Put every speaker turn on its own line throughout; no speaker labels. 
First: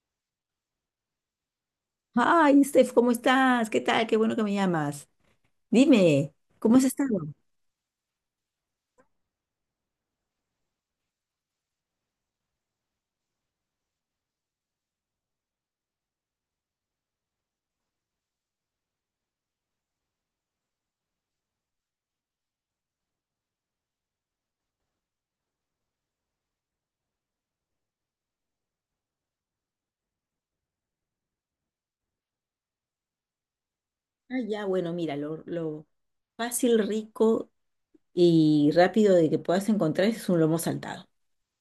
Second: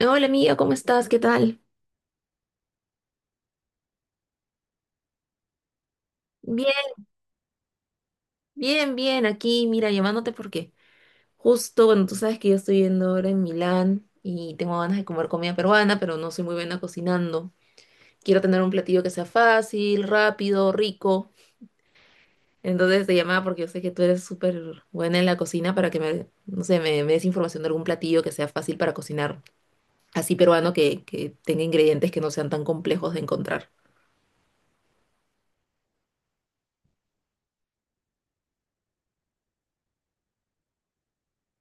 Hola amiga, ¿cómo estás? ¿Qué tal?
Ay, Steph, ¿cómo estás? ¿Qué tal? Qué bueno que me llamas. Dime, ¿cómo has
Bien,
estado?
bien, bien, aquí, mira, llamándote porque justo, bueno, tú sabes que yo estoy viendo ahora en Milán y tengo ganas de comer comida peruana, pero no soy muy buena cocinando. Quiero tener un platillo que sea fácil, rápido, rico. Entonces te llamaba porque yo sé que tú eres súper buena en la cocina para que me, no sé, me des información de algún platillo que sea fácil para cocinar, así peruano que tenga ingredientes que no sean tan complejos de encontrar.
Ah, ya, bueno, mira, lo fácil, rico y rápido de que puedas encontrar es un lomo saltado.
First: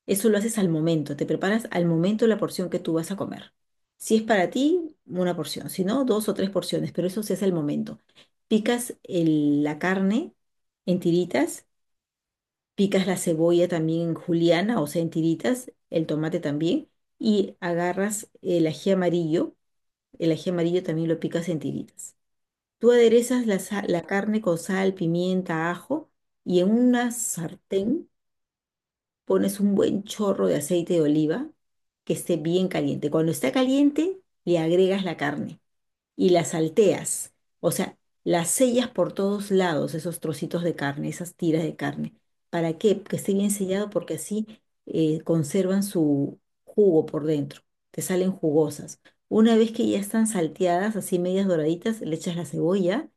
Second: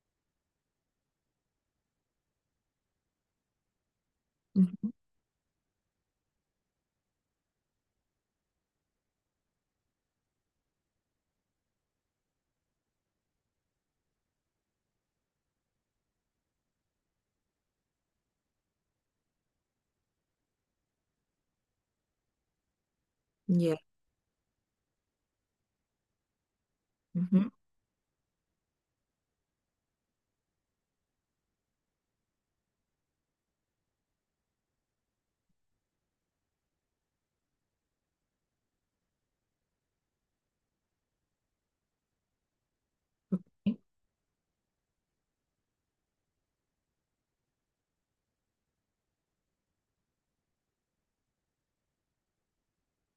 Eso lo haces al momento, te preparas al momento la porción que tú vas a comer. Si es para ti, una porción, si no, dos o tres porciones, pero eso se hace al momento. Picas la carne en tiritas. Picas la cebolla también en juliana, o sea, en tiritas, el tomate también, y agarras el ají amarillo también lo picas en tiritas. Tú aderezas
Ya.
la carne con sal, pimienta, ajo, y en una
Ujú,
sartén pones un buen chorro de aceite de oliva que esté bien caliente. Cuando está caliente, le agregas la carne y las salteas, o sea, las sellas por todos lados, esos trocitos de carne, esas tiras de carne. ¿Para qué? Que esté bien sellado porque así conservan su jugo por dentro, te salen jugosas. Una vez que ya están salteadas, así medias doraditas, le echas la cebolla,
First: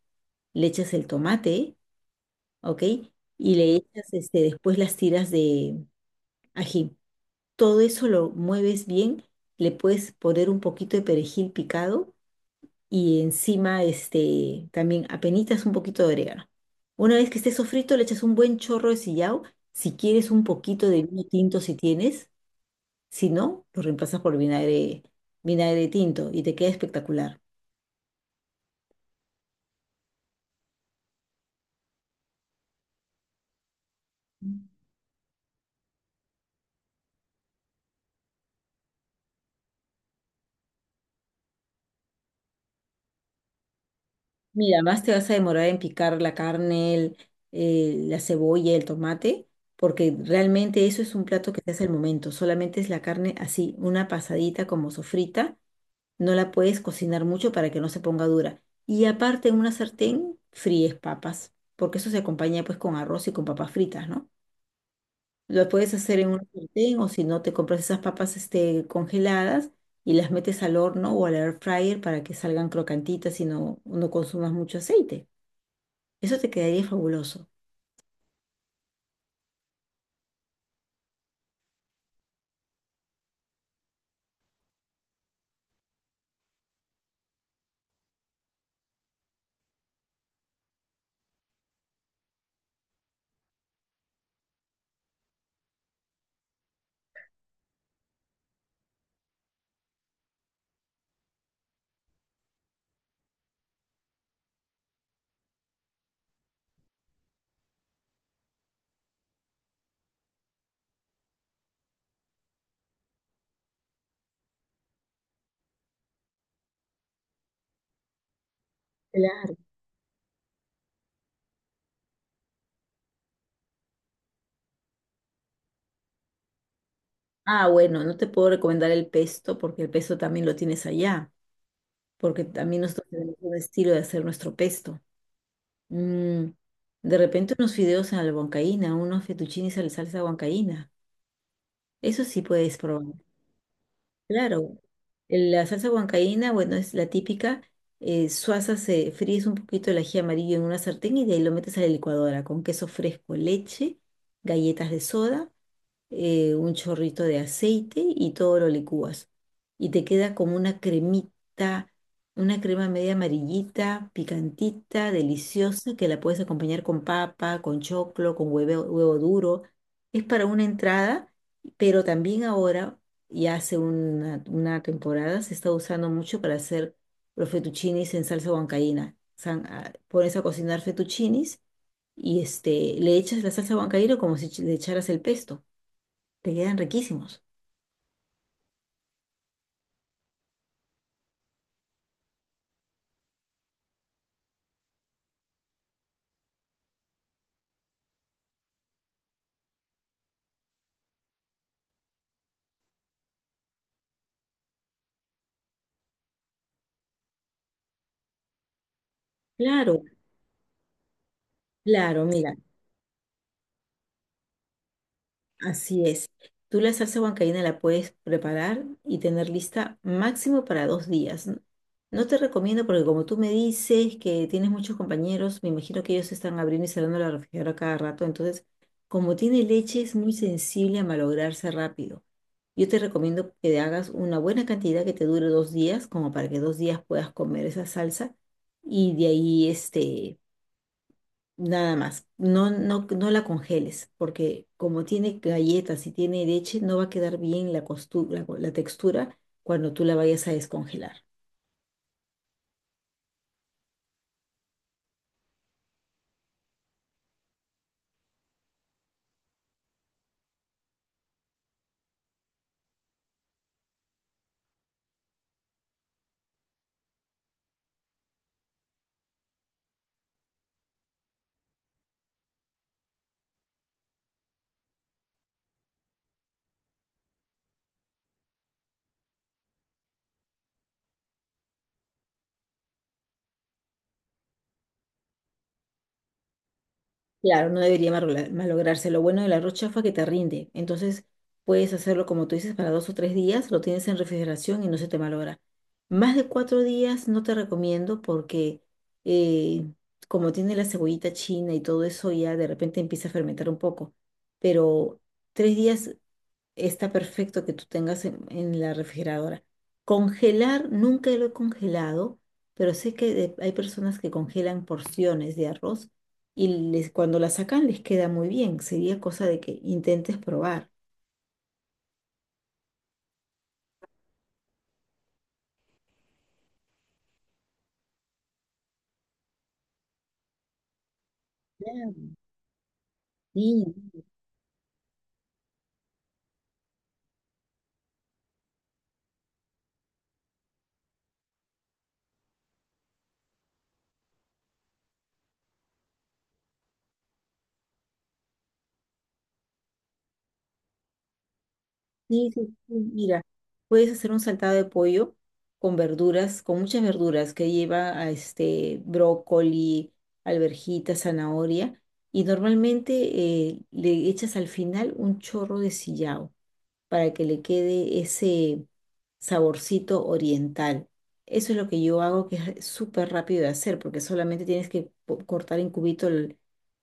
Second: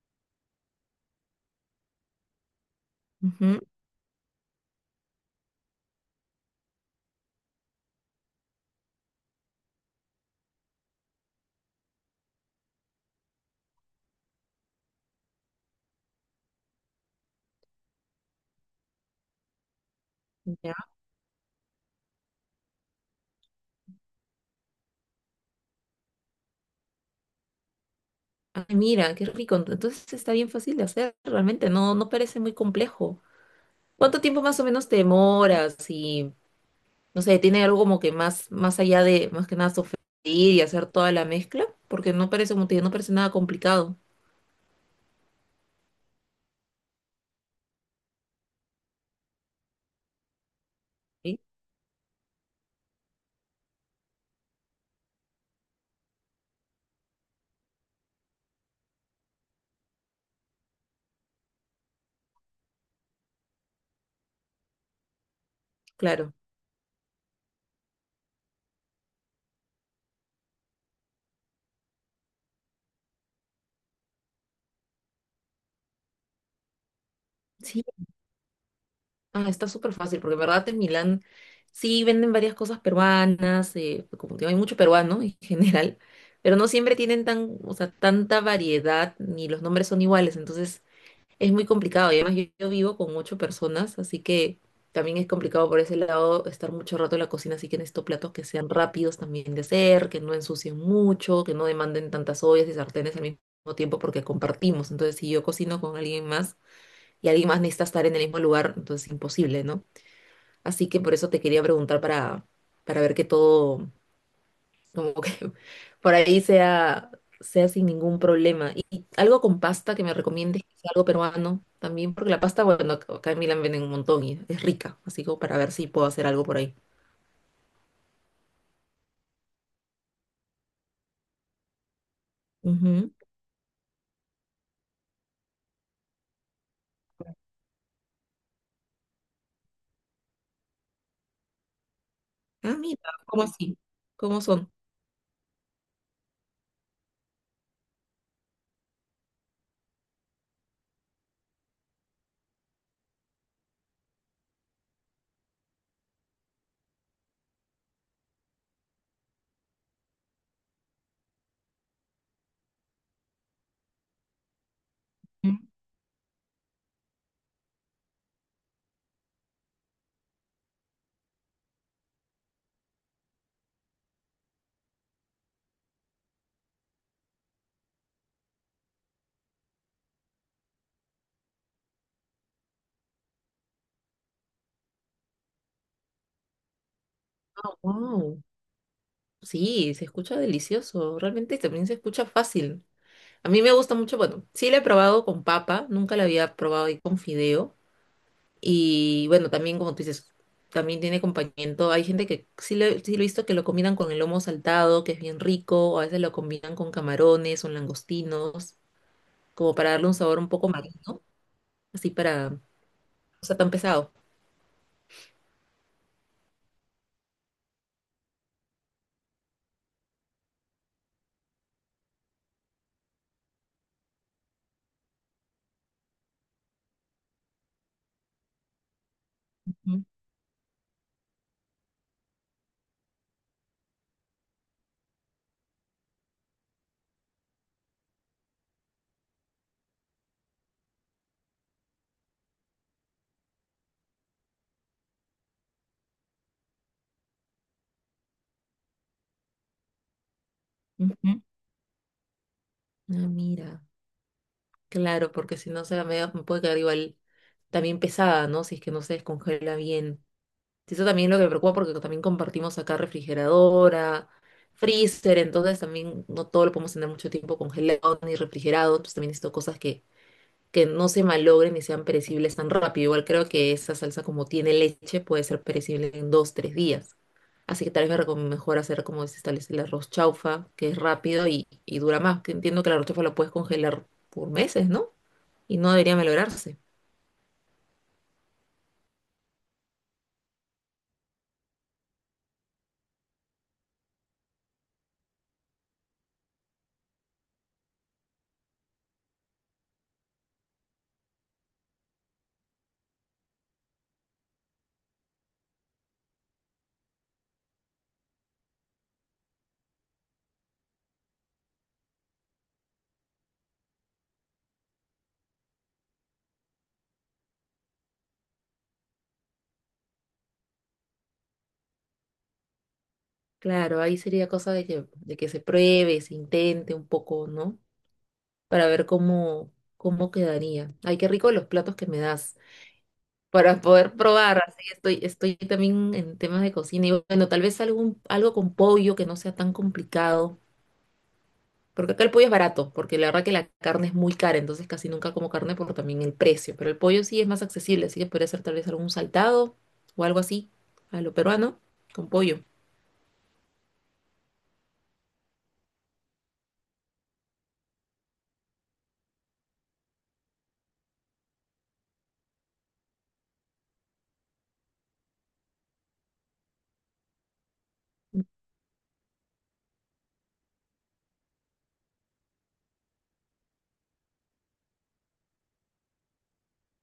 le echas el tomate, ¿ok? Y
ujú.
le echas este, después las tiras de ají. Todo eso lo mueves bien, le puedes poner un poquito de perejil picado y encima este, también apenitas un poquito de orégano. Una vez que esté sofrito, le echas un buen chorro de sillao. Si quieres un
Ya.
poquito de vino tinto, si tienes, si no, lo reemplazas por vinagre, vinagre tinto y te queda espectacular.
Ay, mira, qué rico. Entonces está bien fácil de hacer, realmente. No, no parece muy complejo. ¿Cuánto tiempo más o menos te demoras? Y, no sé, ¿tiene algo como que más, más allá de, más que nada, sofreír y hacer toda la mezcla? Porque no parece, como te digo, no parece nada complicado.
Mira, más te vas a demorar en picar la carne, la cebolla, el tomate, porque realmente eso es un
¿Sí?
plato que se hace al momento. Solamente es la carne así, una pasadita como sofrita. No la puedes cocinar mucho para que no se ponga dura. Y aparte en una sartén fríes papas, porque eso se acompaña pues con arroz y con papas fritas, ¿no? Lo puedes hacer en
Claro.
una sartén o si no te compras esas papas este, congeladas y las metes al horno o al air fryer para que salgan crocantitas y no, no consumas mucho aceite. Eso te quedaría fabuloso.
Sí. Ah, está súper fácil, porque en verdad en Milán sí venden varias cosas peruanas, pues, como te digo, hay mucho peruano en general, pero no siempre tienen tan, o sea, tanta variedad, ni los nombres son iguales. Entonces es muy complicado y además yo vivo con ocho personas, así que también es complicado por ese lado estar mucho rato en la cocina, así que necesito platos que sean rápidos también de hacer, que no ensucien mucho, que no demanden tantas ollas y sartenes al mismo tiempo porque compartimos. Entonces, si yo cocino con alguien más y alguien más necesita estar en el mismo lugar, entonces es imposible, ¿no? Así que por eso te quería preguntar para ver que todo, como que por ahí sea, sea sin ningún problema. Y algo
Claro.
con pasta que me recomiendes, quizá algo peruano también, porque la pasta, bueno, acá en Milán venden un montón y es rica, así como para ver si puedo hacer algo por ahí.
Ah, bueno, no te puedo recomendar el pesto porque el pesto también lo tienes allá, porque también nosotros
Ujú.
tenemos un estilo de hacer nuestro pesto. Mm, de repente unos fideos a la huancaína, unos fettuccines a la salsa huancaína. Eso sí
Ah,
puedes
mira,
probar.
¿cómo así? ¿Cómo son?
Claro, la salsa huancaína, bueno, es la típica. Suaza se fríes un poquito el ají amarillo en una sartén y de ahí lo metes a la licuadora con queso fresco, leche, galletas de soda, un chorrito de aceite y todo lo licúas. Y te queda como una cremita, una crema media amarillita, picantita,
Mm.
deliciosa, que la puedes acompañar con papa, con choclo, con huevo, huevo duro. Es para una entrada, pero también ahora, y hace una temporada, se está usando mucho para hacer los fettuccinis en salsa huancaína. Pones a cocinar fettuccinis y este, le echas la salsa huancaína como si le echaras el pesto. Te quedan riquísimos.
Ah, wow. Sí, se escucha delicioso, realmente también se escucha fácil. A mí me gusta mucho, bueno, sí la he probado con papa, nunca la había probado ahí con fideo. Y bueno, también como tú dices, también tiene acompañamiento. Hay gente que sí lo he visto que lo combinan con el lomo saltado, que es bien rico, o a veces lo combinan con camarones o langostinos, como para
Claro,
darle un sabor un poco marino, así
claro,
para
mira,
no sea tan pesado.
así es. Tú la salsa huancaína la puedes preparar y tener lista máximo para 2 días. No te recomiendo porque como tú me dices que tienes muchos compañeros, me imagino que ellos están abriendo y cerrando la refrigeradora cada rato. Entonces, como tiene leche,
Ujú,
es muy sensible a malograrse rápido. Yo te recomiendo que te hagas una buena cantidad que te dure 2 días, como para que 2 días puedas comer esa salsa y de ahí este nada más. No, no, no la congeles, porque como tiene galletas y tiene leche, no va a quedar bien la textura cuando tú la vayas a descongelar.
ujú. Ah, mira, claro, porque si no se la media me puede quedar igual también pesada, ¿no? Si es que no se descongela bien. Sí, eso también es lo que me preocupa porque también compartimos acá refrigeradora, freezer, entonces también no todo lo podemos tener mucho tiempo congelado ni refrigerado, entonces también necesito cosas que no se malogren ni sean perecibles tan rápido. Igual creo que esa salsa como tiene leche puede ser perecible en dos, tres días. Así que tal vez me mejor hacer como se establece el arroz chaufa, que es rápido y dura más. Que entiendo que el arroz chaufa lo puedes congelar por meses, ¿no? Y no debería malograrse.
Claro, no debería malograrse. Lo bueno del arroz chafa es que te rinde. Entonces puedes hacerlo como tú dices para 2 o 3 días, lo tienes en refrigeración y no se te malogra. Más de 4 días no te recomiendo porque eh, como tiene la cebollita china y todo eso, ya de repente empieza a fermentar un poco. Pero 3 días está perfecto que tú tengas en la refrigeradora. Congelar, nunca lo he congelado, pero sé que hay personas que congelan porciones de arroz y cuando la sacan les queda muy bien. Sería cosa de que intentes probar.
Claro, ahí sería cosa de que se pruebe, se intente un poco, ¿no? Para ver cómo, cómo quedaría. Ay, qué rico los platos que me
Claro,
das para
sí,
poder probar. Así estoy también en temas de cocina. Y bueno, tal vez algún, algo con pollo que no sea tan complicado. Porque acá el pollo es barato, porque la verdad que la carne es muy cara, entonces casi nunca como carne por también el precio. Pero el pollo sí es más accesible, así que podría ser tal vez algún saltado o algo así, a lo peruano, con
sí,
pollo.
sí, sí, mira, puedes hacer un saltado de pollo con verduras, con muchas verduras que lleva a este brócoli, alverjita, zanahoria, y normalmente le echas al final un chorro de sillao para que le quede ese saborcito oriental. Eso es lo que yo hago, que es súper rápido de hacer, porque solamente tienes que cortar en cubito el,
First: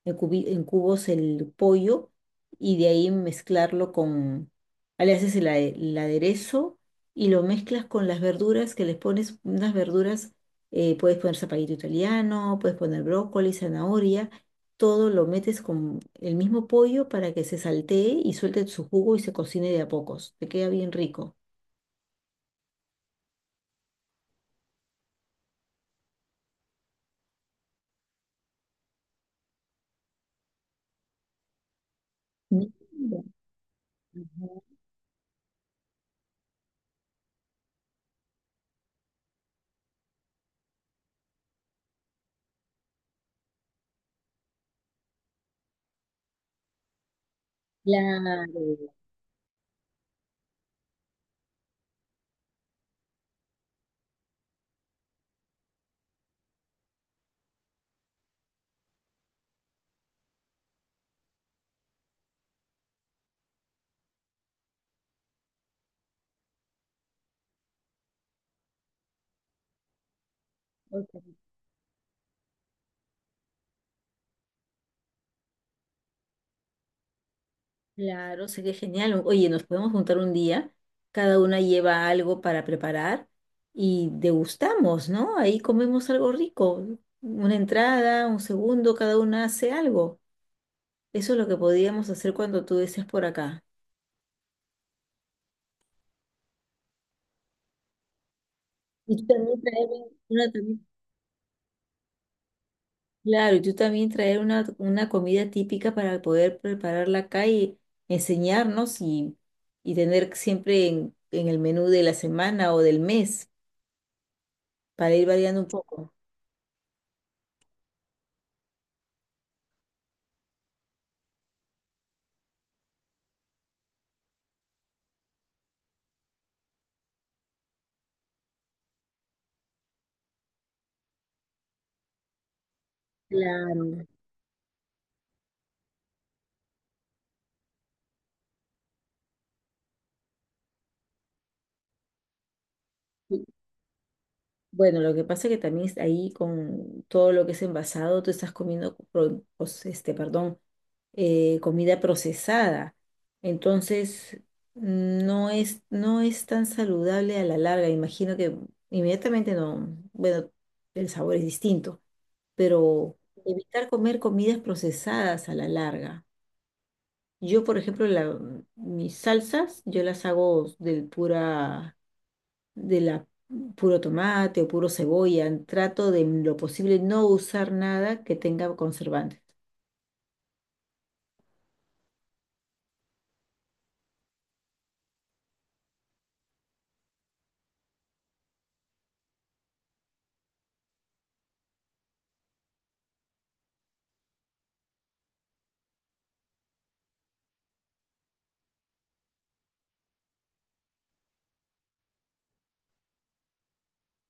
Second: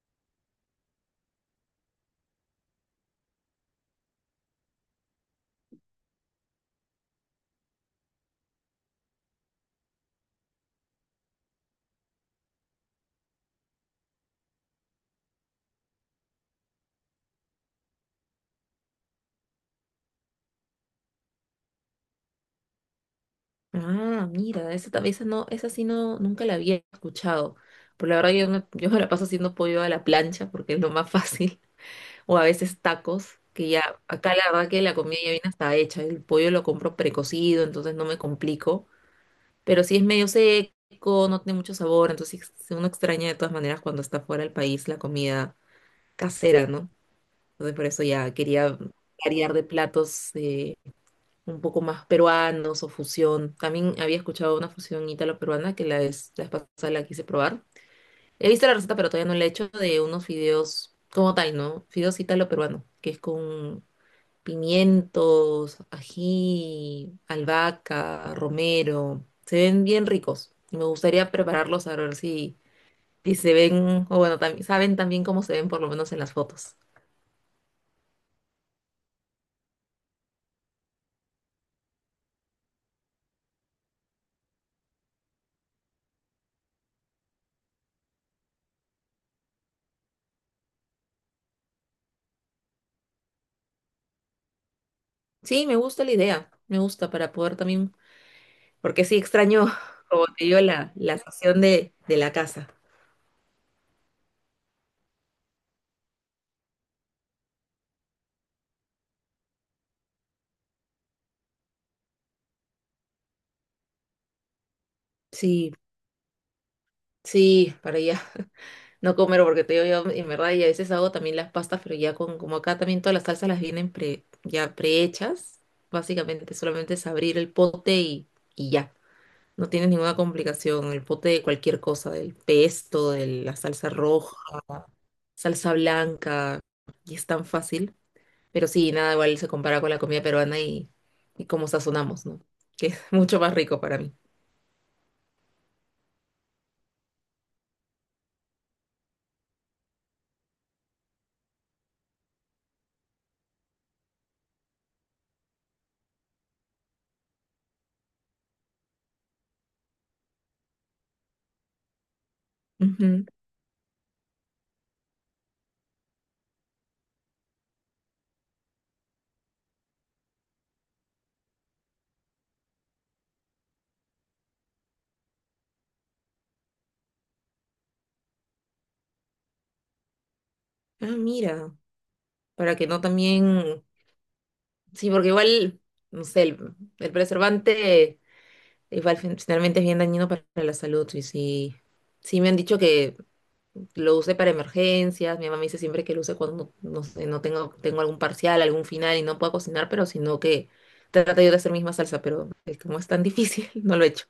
en cubi- en cubos el pollo y de ahí mezclarlo con, le haces el aderezo y lo mezclas con las verduras, que les pones unas verduras, puedes poner zapallito italiano, puedes poner brócoli, zanahoria, todo lo metes con el mismo pollo para que se saltee y suelte su jugo y se cocine de a pocos. Te queda bien rico.
Ah, mira, esa, esa no, esa sí no, nunca la había escuchado. Por la verdad yo me la paso haciendo pollo a la plancha porque es lo más fácil. O a
Mira,
veces tacos, que ya, acá la
ajá,
verdad que la comida ya viene hasta hecha. El pollo lo compro precocido, entonces no me complico. Pero si es medio seco, no tiene mucho sabor, entonces uno extraña de todas maneras cuando está fuera del país la comida casera, ¿no? Entonces por eso ya
claro,
quería variar de platos, un poco más peruanos o fusión. También había escuchado una fusión ítalo-peruana que la vez pasada la quise probar. He visto la receta, pero todavía no la he hecho de unos fideos como tal, ¿no? Fideos ítalo-peruano, que es con pimientos, ají, albahaca, romero. Se ven bien ricos y me
ok,
gustaría prepararlos a ver si, si se ven, o bueno, también, saben también cómo se ven por lo menos en las fotos.
claro, sé que genial. Oye, nos podemos juntar un día, cada una lleva algo para preparar y degustamos, ¿no? Ahí comemos algo rico, una entrada, un segundo, cada una hace algo. Eso es lo que podíamos hacer cuando tú estés por acá.
Sí, me gusta la idea, me gusta para poder también porque
Y
sí
tú también
extraño,
traes
como te
una.
digo, la sazón de la casa.
Claro, y tú también traer una comida típica para poder prepararla acá y enseñarnos y tener siempre en el menú de la semana o del mes para ir variando un
Sí,
poco.
sí, para ya no comer, porque te digo, yo en verdad, y a veces hago también las pastas, pero ya con, como acá también todas las salsas las vienen pre, ya prehechas, básicamente solamente es abrir el pote y ya. No tienes ninguna complicación, el pote de cualquier cosa, del pesto, de la salsa
Claro.
roja, salsa blanca, y es tan fácil. Pero sí, nada igual se compara con la comida peruana y cómo sazonamos, ¿no? Que es mucho
Sí.
más rico para mí.
Bueno, lo que pasa es que también es ahí con todo lo que es envasado, tú estás comiendo, pues, este, perdón, comida procesada. Entonces, no es, no es tan saludable a la larga. Imagino que inmediatamente no, bueno, el sabor es distinto, pero
Ujú.
evitar comer comidas procesadas a la larga. Yo, por ejemplo, mis salsas, yo las hago de pura, de la puro tomate o puro cebolla. Trato de lo posible no usar nada que tenga conservantes.
Ah, mira, para que no también, sí, porque igual, no sé, el preservante igual finalmente es bien dañino para la salud, y sí, sí me han dicho que lo use para emergencias, mi mamá me dice siempre que lo use cuando, no sé, no tengo, tengo algún parcial, algún final y no puedo cocinar, pero sino que trata yo de hacer misma salsa, pero como es tan difícil, no lo he hecho.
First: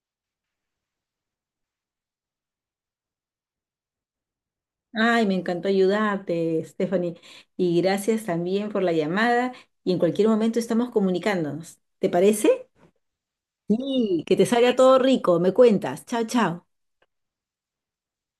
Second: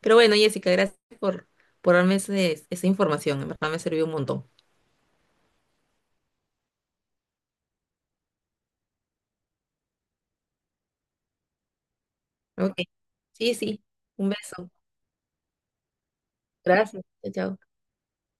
Pero bueno, Jessica, gracias por darme esa información, en verdad me sirvió un montón.
Ay, me encantó ayudarte, Stephanie. Y gracias también por la llamada. Y en cualquier momento estamos comunicándonos. ¿Te parece?
Ok, sí, sí,
Sí,
un
que te
beso.
salga todo rico. Me cuentas. Chao, chao.
Gracias. Chao, chao.